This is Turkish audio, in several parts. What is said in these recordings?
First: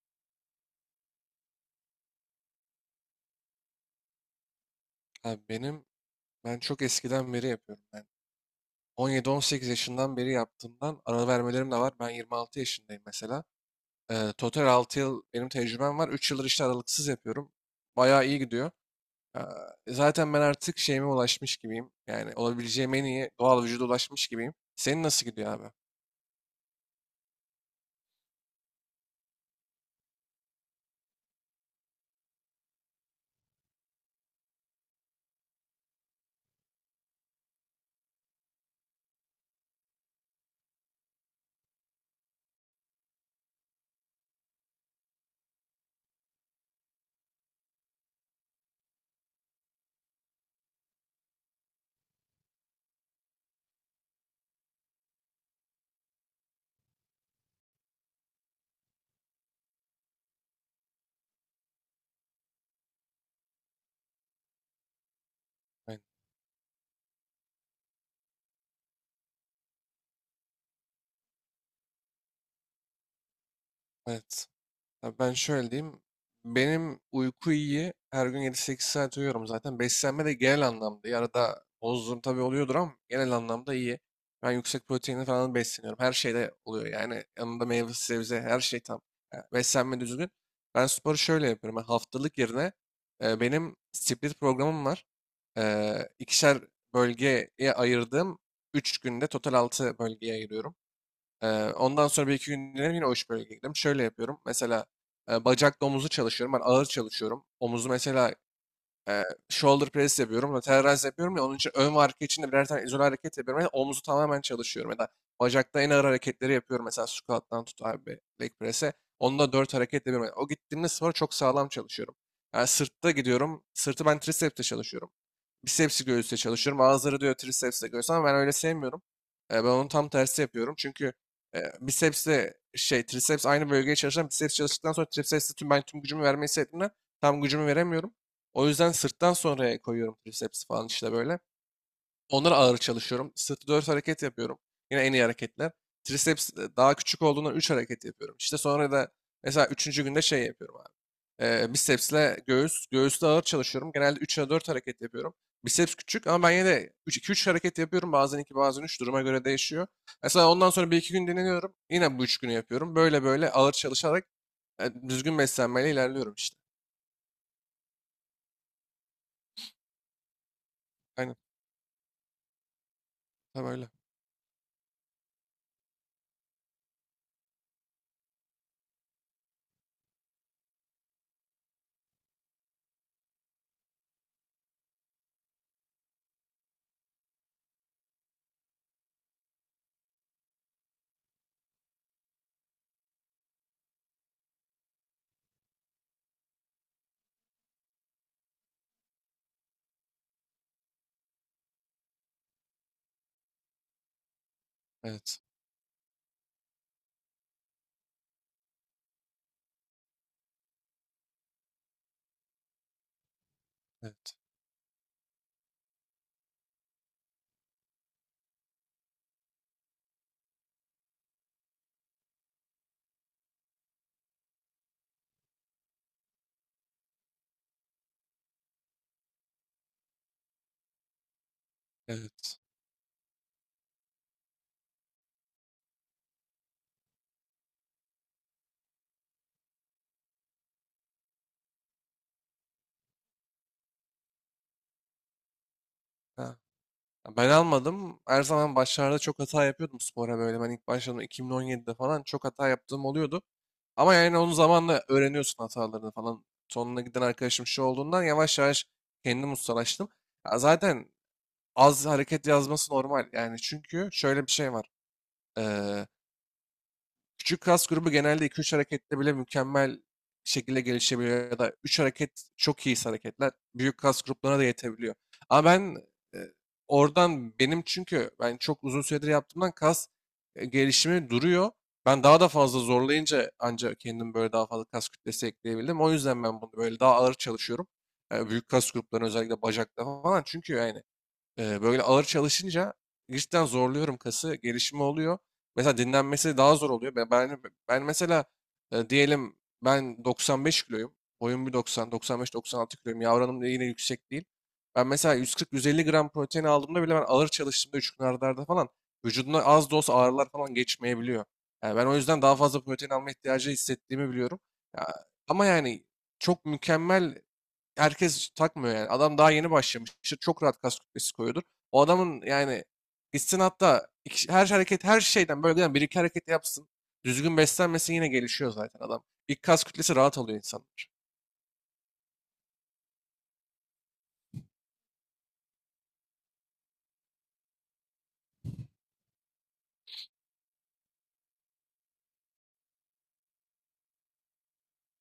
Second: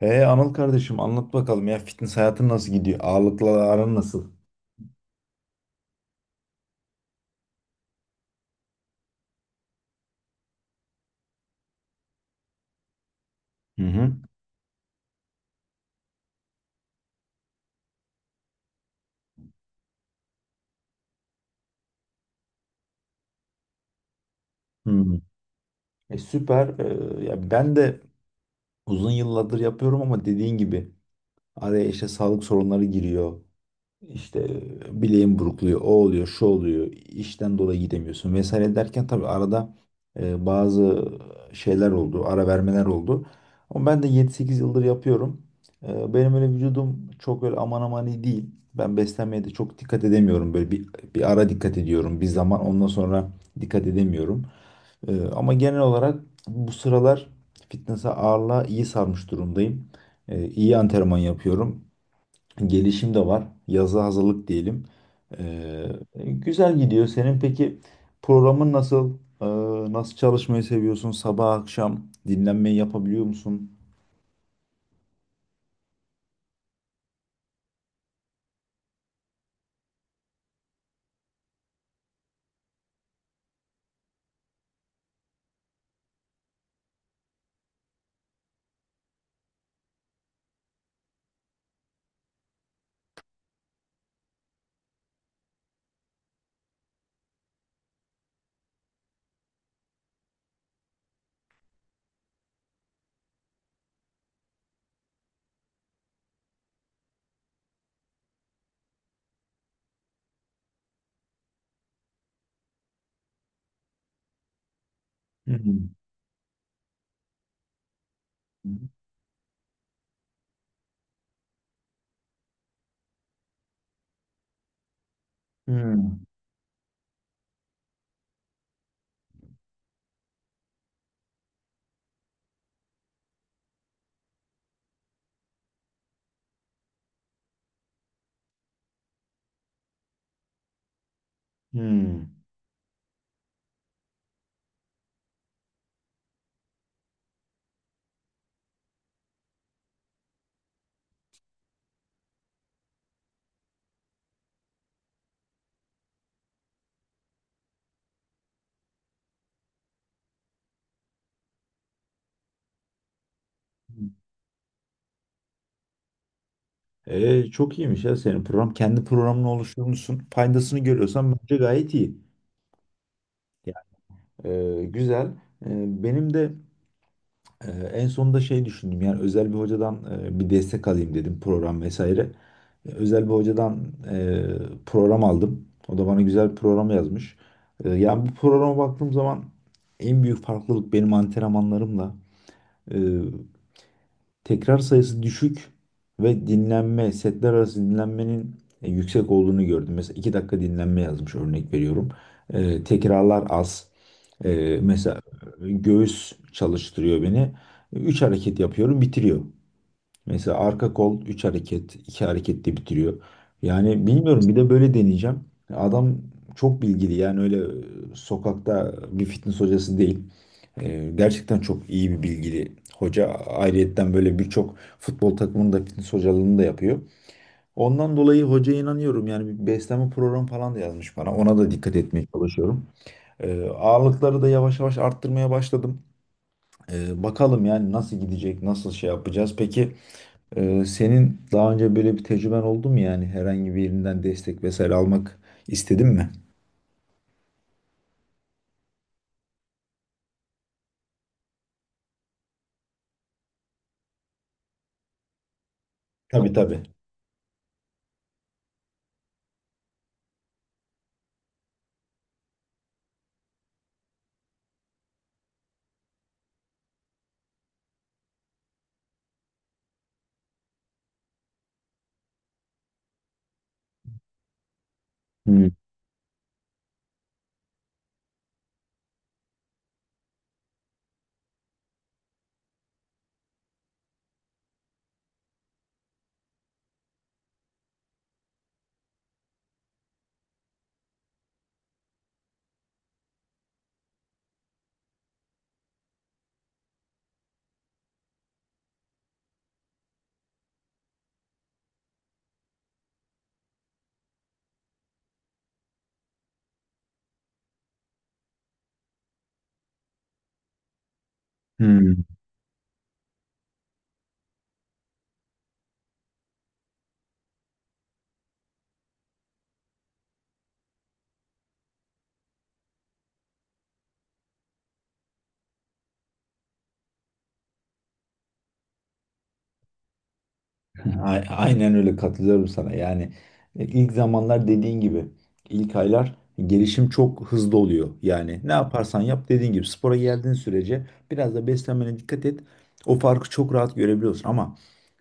Anıl kardeşim anlat bakalım ya, fitness hayatın nasıl gidiyor? Ağırlıkla aran nasıl? Abi ben çok eskiden beri yapıyorum. Ben 17-18 yaşından beri yaptığımdan ara vermelerim de var. Ben 26 yaşındayım mesela. Hı hı. Total 6 yıl benim tecrübem var. Üç yıldır işte aralıksız yapıyorum. Bayağı iyi gidiyor. Ee, Zaten ben artık şeyime ulaşmış gibiyim. Yani olabileceğim en iyi doğal vücuda ulaşmış gibiyim. Senin Hmm. nasıl gidiyor abi? Süper. Ya ben de uzun yıllardır yapıyorum ama dediğin gibi araya işte sağlık sorunları giriyor. İşte bileğin burukluyor, o oluyor, şu oluyor, işten dolayı gidemiyorsun vesaire derken tabii arada bazı şeyler oldu, ara vermeler oldu. Ama ben de 7-8 yıldır yapıyorum. Benim öyle vücudum çok öyle aman aman iyi değil. Ben beslenmeye de çok dikkat edemiyorum. Böyle bir ara dikkat ediyorum, bir zaman ondan sonra dikkat edemiyorum. Ama genel olarak bu sıralar fitness'a, ağırlığa iyi sarmış durumdayım. İyi antrenman yapıyorum. Gelişim de var. Yazı hazırlık diyelim. Ee, Ben- Güzel gidiyor. Senin peki programın nasıl? Nasıl çalışmayı seviyorsun? Sabah akşam dinlenmeyi yapabiliyor musun? Evet. Ya, ben şöyle diyeyim. Benim uyku iyi. Her gün 7-8 saat uyuyorum zaten. Beslenme de genel anlamda iyi. Arada bozduğum tabii oluyordur ama genel anlamda iyi. Ben yüksek proteinli falan besleniyorum. Her şeyde oluyor. Yani yanında meyve, sebze, her şey tam. Yani beslenme düzgün. Ben sporu şöyle yapıyorum. Ben haftalık yerine benim split programım var. E, ikişer bölgeye ayırdığım 3 günde total 6 bölgeye ayırıyorum. Ee, Ondan sonra bir iki gün dinlenip yine o iş bölgeye gidiyorum. Şöyle yapıyorum. Mesela bacakla omuzu çalışıyorum. Ben ağır çalışıyorum. Omuzu mesela e, shoulder press yapıyorum. Lateral raise yapıyorum ya, onun için ön ve arka için de birer tane izole hareket yapıyorum. Yani omuzu tamamen çalışıyorum. Ya da bacakta en Hmm. ağır hareketleri yapıyorum. Mesela squat'tan tut abi leg press'e. Onda dört hareket yapıyorum. Yani o gittiğimde spora çok sağlam çalışıyorum. Yani sırtta gidiyorum. Sırtı ben tricep'te çalışıyorum. Bicepsi Hmm. göğüsle çalışıyorum. Bazıları diyor tricepsle göğüs ama ben öyle sevmiyorum. Ben onun tam tersi yapıyorum. Çünkü bicepsle şey triceps aynı bölgeye çalışan biceps çalıştıktan sonra tricepsle tüm tüm gücümü vermeyi istediğimden tam gücümü veremiyorum. O yüzden sırttan sonraya koyuyorum tricepsi falan işte böyle. Hmm. Onlara ağır çalışıyorum. Sırtı 4 hareket yapıyorum. Yine en iyi hareketler. Triceps daha küçük olduğundan 3 hareket yapıyorum. İşte sonra da mesela üçüncü günde şey yapıyorum abi. Bicepsle göğüs. Göğüste ağır çalışıyorum. Genelde 3'e 4 hareket yapıyorum. Biceps küçük ama ben yine de 2-3 hareket yapıyorum. Bazen 2, bazen üç, duruma göre değişiyor. Mesela ondan sonra bir iki gün dinleniyorum. Yine bu 3 günü yapıyorum. Böyle böyle ağır çalışarak düzgün beslenmeyle ilerliyorum işte. Çok iyiymiş ya senin program. Kendi programını oluşturmuşsun. Faydasını görüyorsan Aynen. bence gayet iyi. Tam öyle. Güzel. Benim de en sonunda şey düşündüm. Yani özel bir hocadan bir destek alayım dedim, program vesaire. Özel bir hocadan e, program aldım. O da bana güzel bir program yazmış. Yani bu programa baktığım zaman en büyük farklılık benim antrenmanlarımla e, tekrar sayısı düşük ve dinlenme, setler arası dinlenmenin yüksek olduğunu gördüm. Mesela 2 dakika dinlenme yazmış, örnek veriyorum. Tekrarlar az. Mesela Evet. göğüs çalıştırıyor beni. 3 hareket yapıyorum, bitiriyor. Mesela arka kol 3 hareket, 2 hareketle bitiriyor. Yani Evet. bilmiyorum, bir de böyle deneyeceğim. Adam çok bilgili, yani öyle sokakta bir fitness hocası değil. Gerçekten çok iyi, bir bilgili hoca. Ayrıyetten böyle birçok futbol takımının da fitness hocalığını da yapıyor. Ondan dolayı hocaya inanıyorum. Yani bir beslenme programı falan da yazmış bana. Ona da dikkat etmeye Evet. çalışıyorum. Ağırlıkları da yavaş yavaş arttırmaya başladım. Bakalım yani nasıl gidecek, nasıl şey yapacağız. Peki senin daha önce böyle bir tecrüben oldu mu, yani herhangi bir yerinden destek vesaire almak istedin mi? Ha. Ya, ben almadım. Her zaman başlarda çok hata yapıyordum spora böyle. Ben ilk başladığımda 2017'de falan çok hata yaptığım oluyordu. Ama yani onun zamanla öğreniyorsun hatalarını falan. Tabii, tabii. Sonuna giden arkadaşım şu olduğundan yavaş yavaş kendimi ustalaştım. Ya zaten az hareket yazması normal. Yani çünkü şöyle bir şey var. Küçük kas grubu genelde iki üç harekette bile mükemmel şekilde gelişebiliyor ya da 3 hareket çok iyi hareketler büyük kas gruplarına da yetebiliyor. Ama Hmm. ben e, oradan benim çünkü ben çok uzun süredir yaptığımdan kas gelişimi duruyor. Ben daha da fazla zorlayınca ancak kendim böyle daha fazla kas kütlesi ekleyebildim. O yüzden ben bunu böyle daha ağır çalışıyorum. E, büyük kas gruplarına özellikle bacakta falan. Çünkü yani böyle ağır çalışınca cidden zorluyorum kası, gelişimi oluyor. Mesela dinlenmesi daha zor oluyor. Ben mesela diyelim ben 95 kiloyum. Boyum 1,90, 95-96 kiloyum. Yavranım da yine yüksek değil. Ben mesela 140-150 gram protein aldığımda bile ben ağır çalıştığımda 3 gün arda arda falan vücudumda az da olsa ağrılar falan geçmeyebiliyor. Yani ben o Hmm. yüzden daha fazla protein alma ihtiyacı hissettiğimi biliyorum. Ya, ama yani çok mükemmel herkes takmıyor yani. Adam daha yeni başlamıştır. Çok rahat kas kütlesi koyuyordur. O adamın yani istinatta her hareket her şeyden böyle yani bir iki hareket yapsın. Düzgün beslenmesi yine gelişiyor zaten adam. İlk kas kütlesi rahat alıyor insanlar. Aynen öyle, katılıyorum sana. Yani ilk zamanlar dediğin gibi, ilk aylar gelişim çok hızlı oluyor. Yani ne yaparsan yap, dediğin gibi spora geldiğin sürece biraz da beslenmene dikkat et. O farkı çok rahat görebiliyorsun ama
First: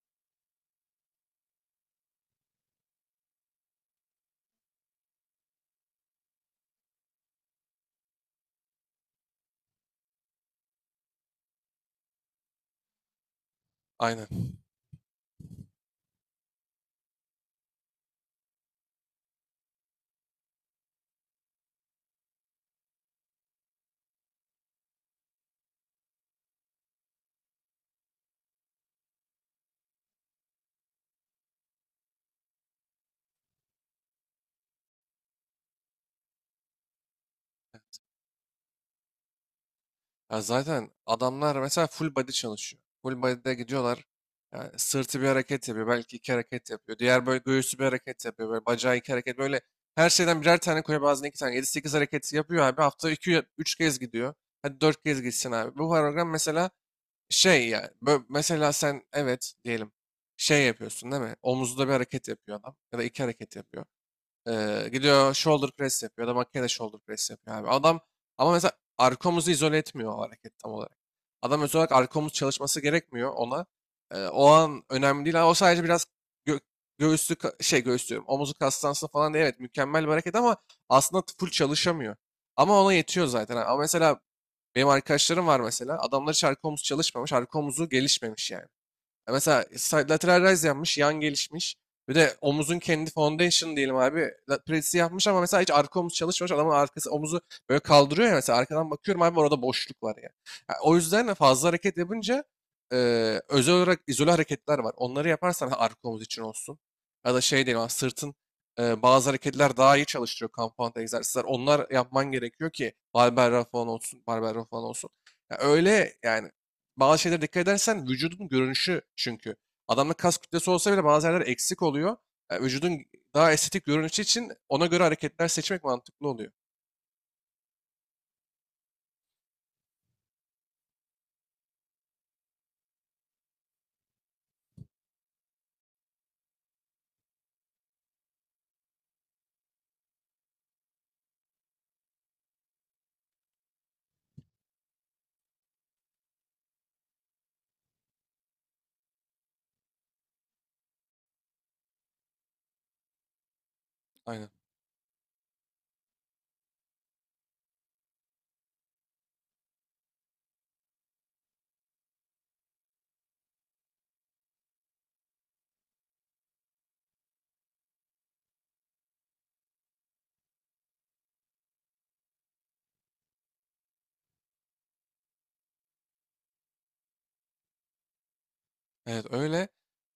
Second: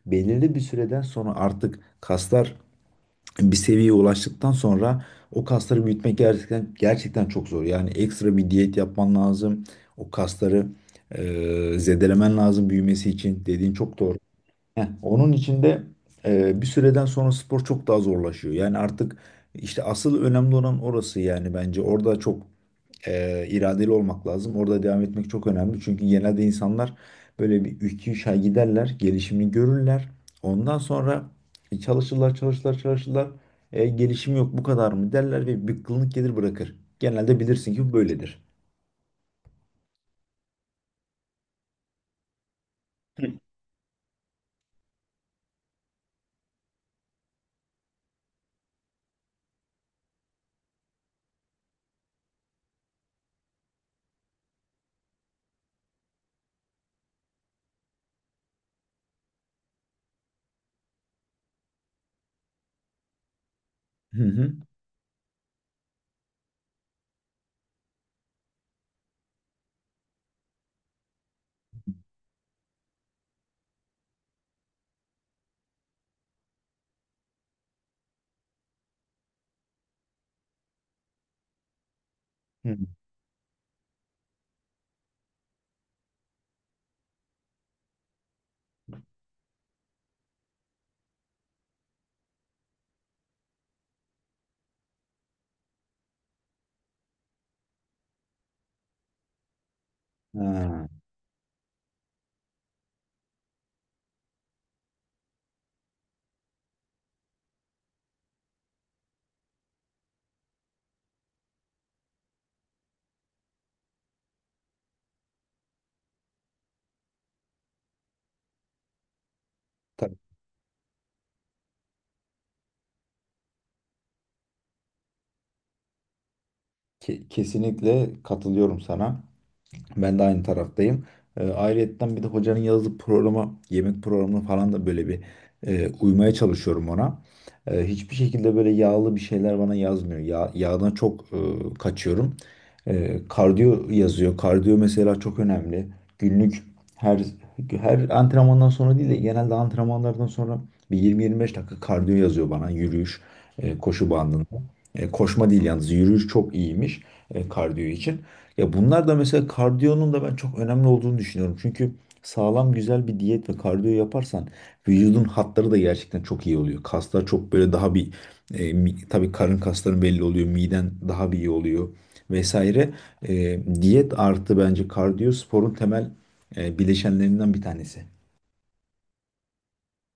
belirli bir süreden sonra artık kaslar bir seviyeye ulaştıktan sonra o kasları büyütmek gerçekten gerçekten çok zor. Yani ekstra bir diyet yapman lazım. O kasları e, zedelemen lazım büyümesi için. Dediğin çok doğru. Aynen. Heh, onun için de bir süreden sonra spor çok daha zorlaşıyor. Yani artık işte asıl önemli olan orası yani, bence. Orada çok iradeli olmak lazım. Orada devam etmek çok önemli. Çünkü genelde insanlar böyle bir 2-3 ay giderler, gelişimini görürler. Ondan sonra çalışırlar, çalışırlar, çalışırlar. Gelişim yok, bu kadar mı derler ve bir bıkkınlık gelir, bırakır. Genelde bilirsin ki bu böyledir. Ya zaten adamlar mesela full body çalışıyor. Full body'de gidiyorlar. Yani sırtı bir hareket yapıyor. Belki iki hareket yapıyor. Diğer böyle göğüsü bir hareket yapıyor. Böyle bacağı iki hareket. Böyle her şeyden birer tane koyuyor. Bazen iki tane. Yedi sekiz hareketi yapıyor abi. Hafta iki üç kez gidiyor. Hadi 4 kez gitsin abi. Bu program mesela şey yani. Mesela sen evet diyelim şey yapıyorsun değil mi? Omuzda bir hareket yapıyor adam. Ya da iki hareket yapıyor. Hı hı. Gidiyor shoulder press yapıyor ya da makineyle shoulder press yapıyor abi. Adam ama mesela arkomuzu izole etmiyor o hareket tam olarak. Adam özel olarak arkomuz çalışması gerekmiyor ona. O an önemli değil. O sadece biraz gö şey göğüs diyorum. Omuzu kastansın falan diye evet mükemmel bir hareket ama aslında full çalışamıyor. Hı. Ama ona yetiyor zaten. Ama mesela benim arkadaşlarım var mesela. Adamlar hiç arka omuz çalışmamış. Arka omuzu gelişmemiş yani. Mesela side lateral raise yapmış, yan gelişmiş. Bir de omuzun kendi foundation diyelim abi. Presi yapmış ama mesela hiç arka omuz çalışmamış. Adamın arkası omuzu böyle kaldırıyor ya, mesela arkadan bakıyorum abi orada boşluk var ya. Ha, Ha, o yüzden de fazla hareket yapınca e, özel olarak izole hareketler var. Onları yaparsan ha, arka omuz için olsun. Ya da şey diyelim abi, sırtın bazı hareketler daha iyi çalıştırıyor compound egzersizler. Onlar yapman gerekiyor ki barbell raw falan olsun, barbell row falan olsun. Ya öyle yani bazı şeylere dikkat edersen vücudun görünüşü çünkü. Adamda tabii. kas kütlesi olsa bile bazı yerler eksik oluyor. Vücudun daha estetik görünüşü için ona göre hareketler seçmek mantıklı oluyor. Kesinlikle katılıyorum sana. Ben de aynı taraftayım. Ayrıyetten bir de hocanın yazdığı programa, yemek programına falan da böyle bir uymaya çalışıyorum ona. Hiçbir şekilde böyle yağlı bir şeyler bana yazmıyor. Ya, yağdan çok kaçıyorum. Kardiyo yazıyor. Kardiyo mesela çok önemli. Günlük her her antrenmandan sonra değil de genelde antrenmanlardan sonra bir 20-25 dakika kardiyo yazıyor bana. Yürüyüş, koşu Aynen. bandında. Koşma değil yalnız, yürüyüş çok iyiymiş kardiyo için. Ya bunlar da, mesela kardiyonun da ben çok önemli olduğunu düşünüyorum. Çünkü sağlam güzel bir diyet ve kardiyo yaparsan vücudun hatları da gerçekten çok iyi oluyor. Kaslar çok böyle daha bir tabii, karın kasların belli oluyor, miden daha bir iyi oluyor vesaire. Diyet artı bence kardiyo, sporun temel bileşenlerinden bir tanesi. Evet öyle.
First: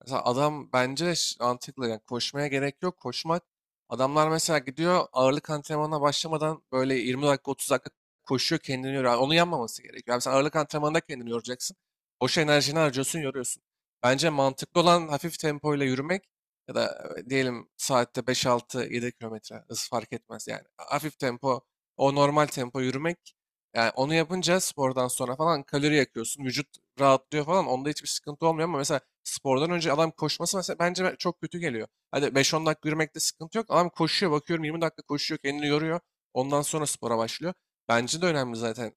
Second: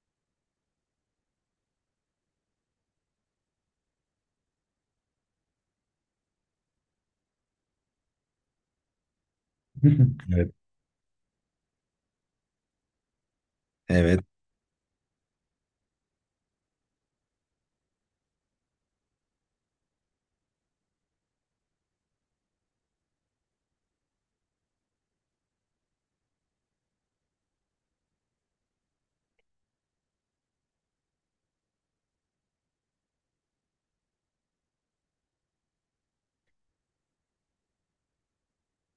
Mesela adam bence de mantıklı. Yani koşmaya gerek yok. Koşmak. Adamlar mesela gidiyor ağırlık antrenmanına başlamadan böyle 20 dakika 30 dakika koşuyor kendini yoruyor. Yani onu yanmaması gerekiyor. Yani sen Evet. ağırlık antrenmanında kendini yoracaksın. Boş enerjini harcıyorsun yoruyorsun. Evet. Bence mantıklı olan hafif tempoyla yürümek ya da diyelim saatte 5-6-7 kilometre hız fark etmez yani. Hafif tempo o normal tempo yürümek yani onu yapınca spordan sonra falan kalori yakıyorsun. Vücut rahatlıyor falan. Onda hiçbir sıkıntı olmuyor ama mesela spordan önce adam koşması mesela bence çok kötü geliyor. Hadi 5-10 dakika yürümekte sıkıntı yok. Adam koşuyor bakıyorum 20 dakika koşuyor kendini yoruyor. Ondan sonra spora başlıyor. Bence de önemli zaten.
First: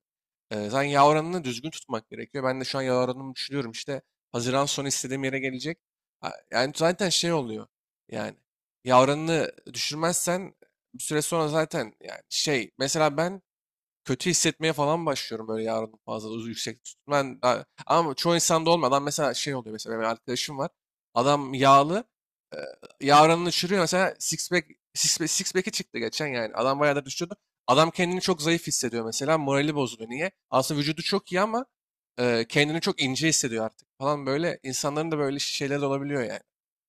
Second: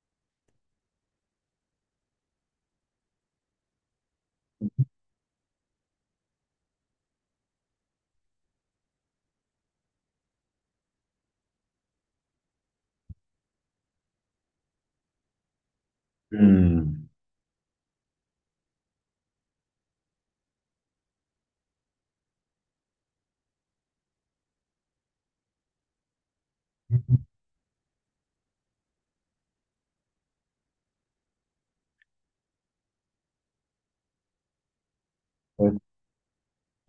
Zaten yağ oranını düzgün tutmak gerekiyor. Ben de şu an yağ oranımı düşünüyorum. İşte Haziran sonu istediğim yere gelecek. Ha, yani zaten şey oluyor. Yani yağ oranını düşürmezsen bir süre sonra zaten yani şey mesela ben kötü hissetmeye falan başlıyorum böyle yarın fazla yüksek tuttum. Hmm. Ama çoğu insanda olmadan mesela şey oluyor mesela benim arkadaşım var. Adam yağlı e, yarınını uçuruyor mesela six pack, six pack'i çıktı geçen yani. Adam bayağı da düşüyordu. Adam kendini çok zayıf hissediyor mesela morali bozuluyor. Niye? Aslında vücudu çok iyi ama kendini çok ince hissediyor artık falan böyle. İnsanların da böyle şeyler de olabiliyor yani.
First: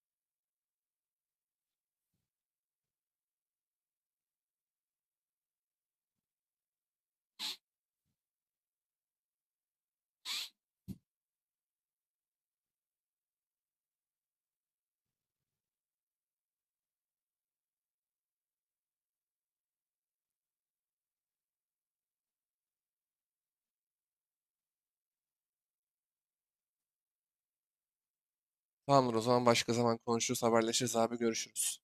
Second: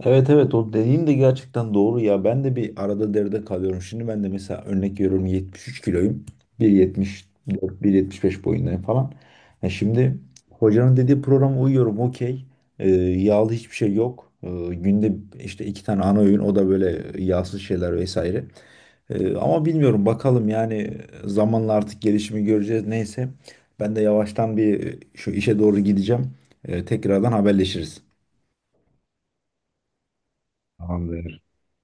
Evet, evet, o dediğin de gerçekten doğru ya. Ben de bir arada deride kalıyorum. Şimdi ben de mesela, örnek veriyorum, 73 kiloyum. 1,74, 1,75 boyundayım falan. Şimdi hocanın dediği programa uyuyorum, okey. Yağlı hiçbir şey yok. Günde işte iki tane ana öğün, o da böyle yağsız şeyler vesaire. Ama bilmiyorum, bakalım yani zamanla artık gelişimi göreceğiz. Neyse, ben de yavaştan bir şu işe doğru gideceğim. Tekrardan haberleşiriz. Tamamdır, o zaman başka zaman konuşuruz, haberleşiriz abi, Tamamdır. görüşürüz.